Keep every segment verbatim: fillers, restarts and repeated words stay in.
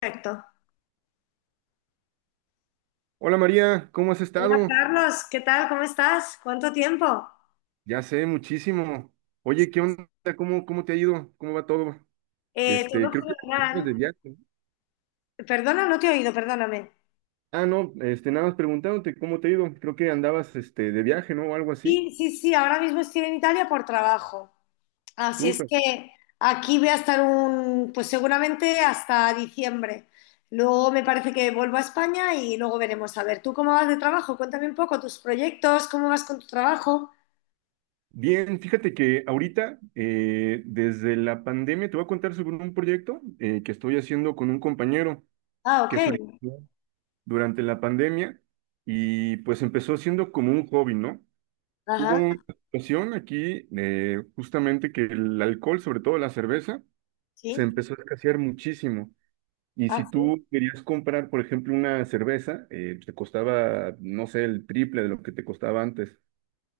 Perfecto. Hola María, ¿cómo has Hola estado? Carlos, ¿qué tal? ¿Cómo estás? ¿Cuánto tiempo? Ya sé, muchísimo. Oye, ¿qué onda? ¿Cómo, cómo te ha ido? ¿Cómo va todo? Eh, Este, todo Creo que andabas de fenomenal. viaje, ¿no? Perdona, no te he oído, perdóname. Ah, no, este, nada más preguntándote cómo te ha ido. Creo que andabas, este, de viaje, ¿no? O algo así. Sí, sí, sí, ahora mismo estoy en Italia por trabajo. Así es Súper. que aquí voy a estar un, pues seguramente hasta diciembre. Luego me parece que vuelvo a España y luego veremos. A ver, ¿tú cómo vas de trabajo? Cuéntame un poco tus proyectos, cómo vas con tu trabajo. Bien, fíjate que ahorita, eh, desde la pandemia, te voy a contar sobre un proyecto eh, que estoy haciendo con un compañero Ah, ok. que surgió durante la pandemia y pues empezó siendo como un hobby, ¿no? Hubo Ajá, una situación aquí de justamente que el alcohol, sobre todo la cerveza, se sí. empezó a escasear muchísimo. Y Ah, si sí. tú querías comprar, por ejemplo, una cerveza, eh, te costaba, no sé, el triple de lo que te costaba antes.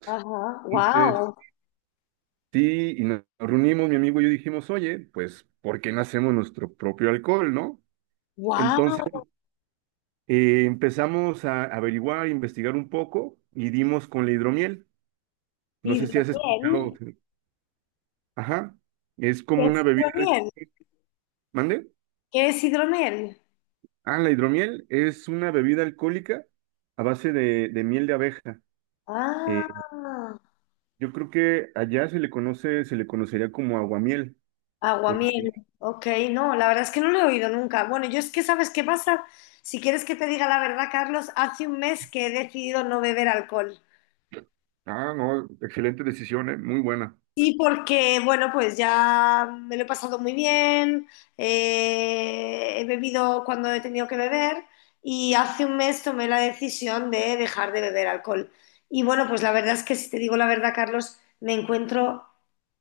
Ajá. Entonces, Wow. sí, y nos reunimos, mi amigo y yo dijimos, oye, pues, ¿por qué no hacemos nuestro propio alcohol, no? Wow. Entonces, eh, empezamos a averiguar, investigar un poco y dimos con la hidromiel. No ¿Y de sé si has escuchado. bien? Ajá, es ¿Qué como es una bebida. hidromiel? ¿Mande? ¿Qué es hidromiel? Ah, la hidromiel es una bebida alcohólica a base de, de miel de abeja. Eh, Ah, yo creo que allá se le conoce, se le conocería como aguamiel, porque, aguamiel. Ok, no, la verdad es que no lo he oído nunca. Bueno, yo es que, ¿sabes qué pasa? Si quieres que te diga la verdad, Carlos, hace un mes que he decidido no beber alcohol. ah, no, excelente decisión, eh, muy buena. Sí, porque, bueno, pues ya me lo he pasado muy bien, eh, he bebido cuando he tenido que beber y hace un mes tomé la decisión de dejar de beber alcohol. Y bueno, pues la verdad es que si te digo la verdad, Carlos, me encuentro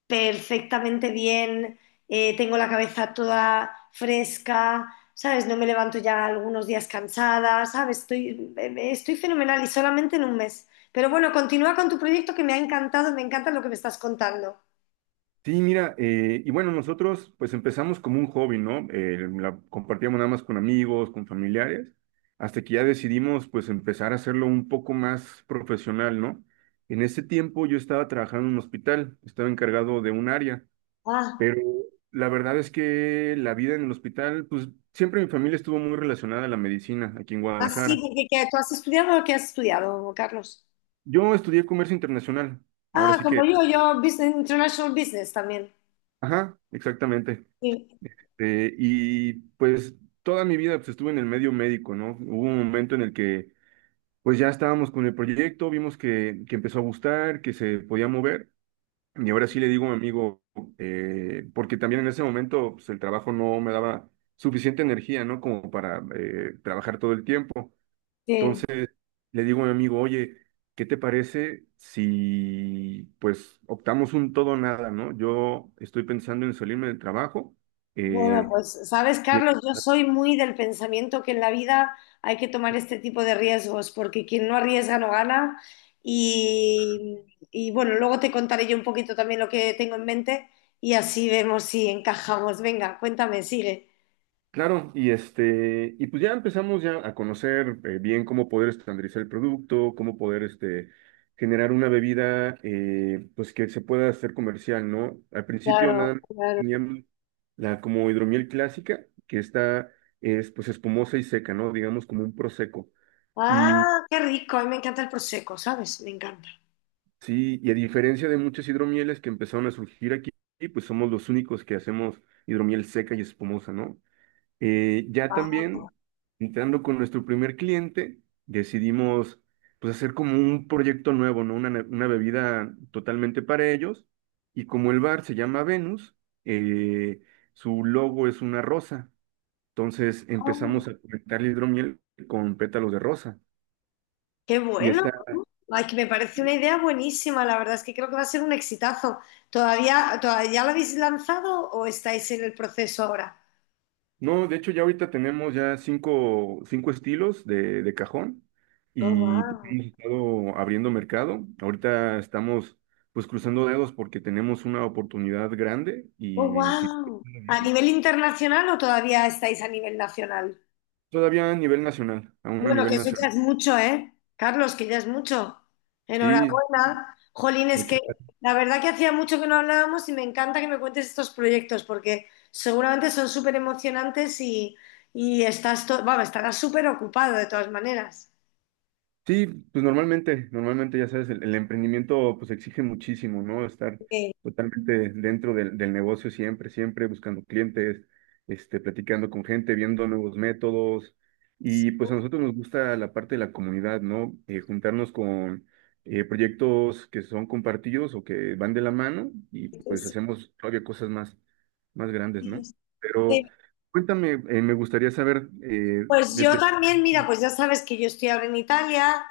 perfectamente bien, eh, tengo la cabeza toda fresca, ¿sabes? No me levanto ya algunos días cansada, ¿sabes? Estoy, eh, eh, estoy fenomenal y solamente en un mes. Pero bueno, continúa con tu proyecto que me ha encantado, me encanta lo que me estás contando. Sí, mira, eh, y bueno, nosotros pues empezamos como un hobby, ¿no? Eh, la compartíamos nada más con amigos, con familiares, hasta que ya decidimos pues empezar a hacerlo un poco más profesional, ¿no? En ese tiempo yo estaba trabajando en un hospital, estaba encargado de un área. Ah, Pero la verdad es que la vida en el hospital, pues siempre mi familia estuvo muy relacionada a la medicina aquí en así, Guadalajara. porque ¿qué? ¿Tú has estudiado o qué has estudiado, Carlos? Yo estudié comercio internacional, ahora Ah, sí como que, yo, yo business, International Business también. ajá, exactamente. Sí, Eh, y pues toda mi vida pues, estuve en el medio médico, ¿no? Hubo un momento en el que pues ya estábamos con el proyecto, vimos que, que empezó a gustar, que se podía mover. Y ahora sí le digo a mi amigo, eh, porque también en ese momento pues, el trabajo no me daba suficiente energía, ¿no? Como para eh, trabajar todo el tiempo. sí. Entonces le digo a mi amigo, oye, ¿qué te parece si pues optamos un todo o nada, ¿no? Yo estoy pensando en salirme del trabajo. Bueno, eh, pues sabes, y, Carlos, yo soy muy del pensamiento que en la vida hay que tomar este tipo de riesgos, porque quien no arriesga no gana. Y, y, bueno, luego te contaré yo un poquito también lo que tengo en mente y así vemos si encajamos. Venga, cuéntame, sigue. claro, y este, y pues ya empezamos ya a conocer eh, bien cómo poder estandarizar el producto, cómo poder este, generar una bebida eh, pues que se pueda hacer comercial, ¿no? Al principio nada Claro, más claro. teníamos la como hidromiel clásica, que está es pues espumosa y seca, ¿no? Digamos como un prosecco. Ah, qué rico, a mí me encanta el prosecco, ¿sabes? Me encanta. Sí, y a diferencia de muchas hidromieles que empezaron a surgir aquí, pues somos los únicos que hacemos hidromiel seca y espumosa, ¿no? Eh, ya también, entrando con nuestro primer cliente, decidimos pues hacer como un proyecto nuevo, ¿no? Una, ne- una bebida totalmente para ellos. Y como el bar se llama Venus, eh, su logo es una rosa. Entonces Ah. empezamos a conectar la hidromiel con pétalos de rosa. Qué Y bueno. esta Ay, que me parece una idea buenísima. La verdad es que creo que va a ser un exitazo. ¿Todavía, todavía lo habéis lanzado o estáis en el proceso ahora? No, de hecho ya ahorita tenemos ya cinco, cinco estilos de, de cajón Oh, y pues, wow. hemos estado abriendo mercado. Ahorita estamos pues cruzando dedos porque tenemos una oportunidad grande Oh, y si wow. ¿A nivel internacional o todavía estáis a nivel nacional? todavía a nivel nacional, aún a Bueno, que nivel eso ya nacional. es mucho, ¿eh? Carlos, que ya es mucho. Sí, Enhorabuena. Jolín, es muchas que la verdad que hacía mucho que no hablábamos y me encanta que me cuentes estos proyectos porque seguramente son súper emocionantes y, y estás, to- vamos, estarás súper ocupado de todas maneras. Sí, pues normalmente, normalmente ya sabes, el, el emprendimiento pues exige muchísimo, ¿no? Estar Eh, totalmente dentro del, del negocio siempre, siempre buscando clientes, este, platicando con gente, viendo nuevos métodos. Y pues a nosotros nos gusta la parte de la comunidad, ¿no? Eh, juntarnos con eh, proyectos que son compartidos o que van de la mano y pues Sí, hacemos todavía cosas más, más grandes, sí, ¿no? Pero sí. cuéntame, eh, me gustaría saber eh, Pues de... yo de- también, mira, pues ya sabes que yo estoy ahora en Italia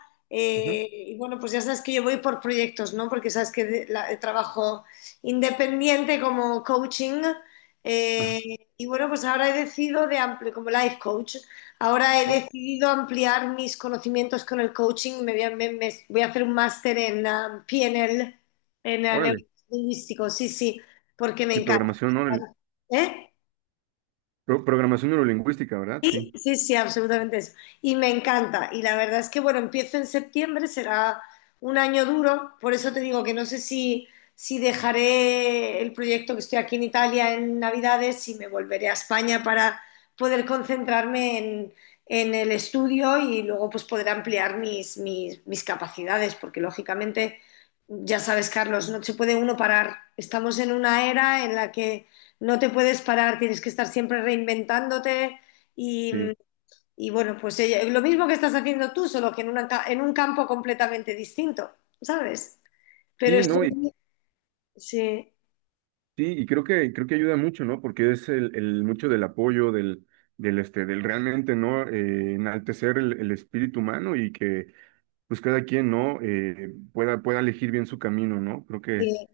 Ujú. eh, y bueno, pues ya sabes que yo voy por proyectos, ¿no? Porque sabes que de- la- eh, trabajo independiente como coaching Ajá. eh, y bueno, pues ahora he decidido de ampliar, como life coach, ahora he decidido ampliar mis conocimientos con el coaching, me voy a, me- me- voy a hacer un máster en ah, P N L, en ah, Órale. neurolingüístico, sí, sí, porque me Y encanta. programación, ¿no? El- ¿Eh? pro- programación neurolingüística, ¿verdad? Sí, Sí, sí, absolutamente eso. Y me encanta. Y la verdad es que, bueno, empiezo en septiembre, será un año duro. Por eso te digo que no sé si, si dejaré el proyecto que estoy aquí en Italia en Navidades, si me volveré a España para poder concentrarme en, en el estudio y luego pues poder ampliar mis, mis, mis capacidades, porque lógicamente, ya sabes, Carlos, no se puede uno parar. Estamos en una era en la que no te puedes parar, tienes que estar siempre reinventándote. Y sí. y bueno, pues ella- lo mismo que estás haciendo tú, solo que en, una ca- en un campo completamente distinto, ¿sabes? Pero Sí, no, y estoy, sí. sí, y creo que, creo que ayuda mucho, ¿no? Porque es el, el mucho del apoyo, del, del este, del realmente, ¿no? Eh, enaltecer el, el espíritu humano y que pues cada quien, ¿no? Eh, pueda, pueda elegir bien su camino, ¿no? Creo que, Sí.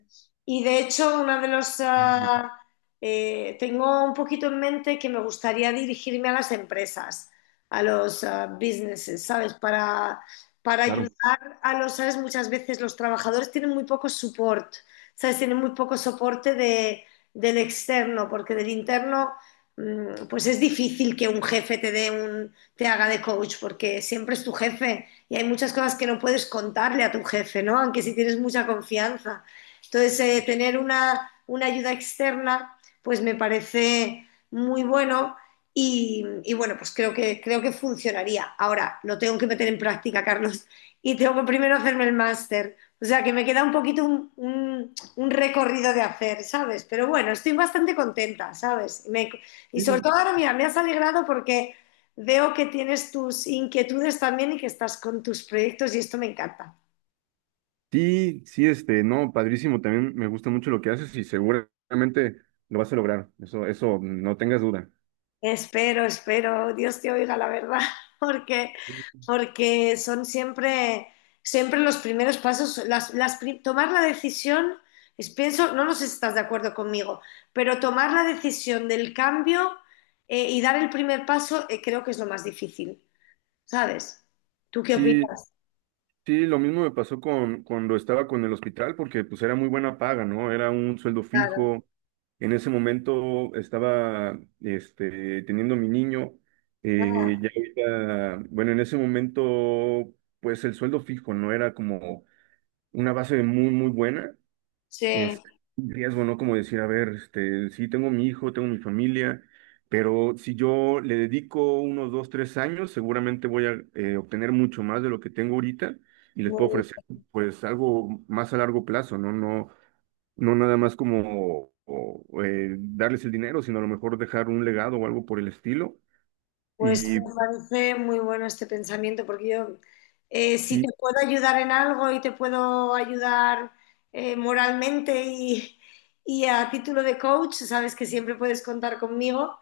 Y de hecho, una de los... Mm, ah, eh, tengo un poquito en mente que me gustaría dirigirme a las empresas, a los ah, businesses, ¿sabes? Para, para claro. ayudar a los, ¿sabes? Muchas veces los trabajadores tienen muy poco support, ¿sabes? Tienen muy poco soporte de- del externo, porque del interno, mm, pues es difícil que un jefe te dé un, te haga de coach, porque siempre es tu jefe y hay muchas cosas que no puedes contarle a tu jefe, ¿no? Aunque si tienes mucha confianza. Entonces, eh, tener una, una, ayuda externa, pues me parece muy bueno y, y, bueno, pues creo que, creo que funcionaría. Ahora, lo tengo que meter en práctica, Carlos, y tengo que primero hacerme el máster. O sea, que me queda un poquito un, un, un recorrido de hacer, ¿sabes? Pero bueno, estoy bastante contenta, ¿sabes? Me, y Sí, sobre todo ahora, mira, me has alegrado porque veo que tienes tus inquietudes también y que estás con tus proyectos y esto me encanta. sí, sí, este, no, padrísimo, también me gusta mucho lo que haces y seguramente lo vas a lograr. Eso, eso, no tengas duda. Espero, espero, Dios te oiga la verdad, porque, porque son siempre, siempre los primeros pasos, las, las pri- tomar la decisión, es, pienso, no, no sé si estás de acuerdo conmigo, pero tomar la decisión del cambio eh, y dar el primer paso eh, creo que es lo más difícil, ¿sabes? ¿Tú qué Sí, opinas? Sí, lo mismo me pasó con cuando estaba con el hospital, porque pues era muy buena paga, ¿no? Era un sueldo Claro, fijo. En ese momento estaba este, teniendo mi niño. eh, claro. Ya ahorita, bueno, en ese momento, pues el sueldo fijo no era como una base muy, muy buena Sí, este, riesgo, ¿no? Como decir, a ver, este, sí, tengo mi hijo, tengo mi familia, pero si yo le dedico unos dos, tres años, seguramente voy a eh, obtener mucho más de lo que tengo ahorita y les puedo muy. ofrecer, pues, algo más a largo plazo, ¿no? No, no nada más como o, eh, darles el dinero, sino a lo mejor dejar un legado o algo por el estilo. Pues Y me parece muy bueno este pensamiento, porque yo, eh, si te sí, puedo ayudar en algo y te puedo ayudar eh, moralmente y, y a título de coach, sabes que siempre puedes contar conmigo,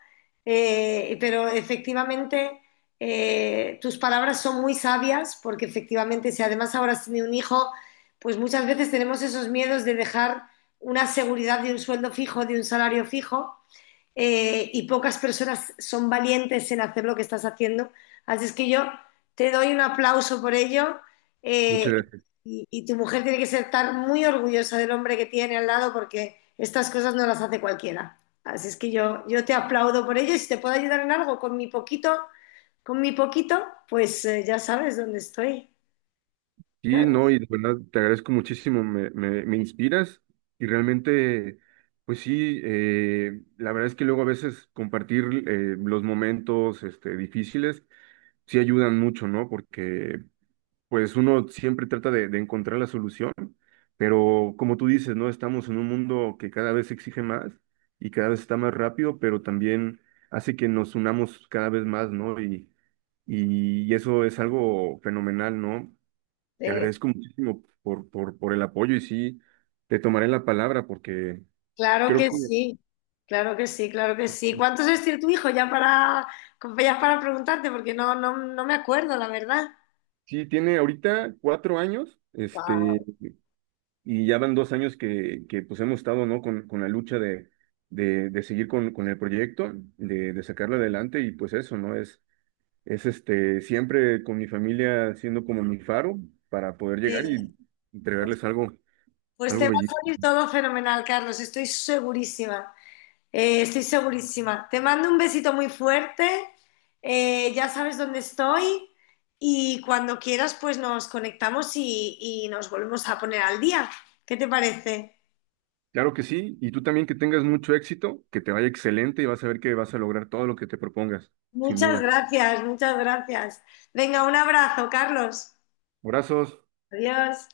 eh, pero efectivamente eh, tus palabras son muy sabias, porque efectivamente si además ahora has tenido un hijo, pues muchas veces tenemos esos miedos de dejar una seguridad de un sueldo fijo, de un salario fijo eh, y pocas personas son valientes en hacer lo que estás haciendo. Así es que yo te doy un aplauso por ello eh, muchas gracias. y, y tu mujer tiene que ser estar muy orgullosa del hombre que tiene al lado porque estas cosas no las hace cualquiera. Así es que yo, yo te aplaudo por ello y si te puedo ayudar en algo con mi poquito, con mi poquito, pues eh, ya sabes dónde estoy. Sí, no, y de verdad te agradezco muchísimo, me, me, me inspiras y realmente, pues sí, eh, la verdad es que luego a veces compartir eh, los momentos este, difíciles sí ayudan mucho, ¿no? Porque pues uno siempre trata de, de encontrar la solución, pero como tú dices, ¿no? Estamos en un mundo que cada vez exige más y cada vez está más rápido, pero también hace que nos unamos cada vez más, ¿no? Y, y eso es algo fenomenal, ¿no? Te Eh, agradezco muchísimo por, por, por el apoyo y sí, te tomaré la palabra porque Claro creo que que sí, claro que sí, claro que sí. ¿Cuántos años tiene tu hijo? Ya para, ya para preguntarte, porque no, no, no me acuerdo, la verdad. sí tiene ahorita cuatro años, este, Guau. y ya van dos años que, que pues hemos estado, ¿no? Con, con la lucha de, de, de seguir con, con el proyecto, de, de sacarlo adelante y pues eso, ¿no? Es, es este, siempre con mi familia siendo como mi faro para poder llegar Sí, y pues, entregarles algo, pues te algo va bello. a salir todo fenomenal, Carlos, estoy segurísima, eh, estoy segurísima. Te mando un besito muy fuerte, eh, ya sabes dónde estoy y cuando quieras pues nos conectamos y, y nos volvemos a poner al día. ¿Qué te parece? Claro que sí, y tú también que tengas mucho éxito, que te vaya excelente y vas a ver que vas a lograr todo lo que te propongas, sin Muchas duda. gracias, muchas gracias. Venga, un abrazo, Carlos. Abrazos. Adiós.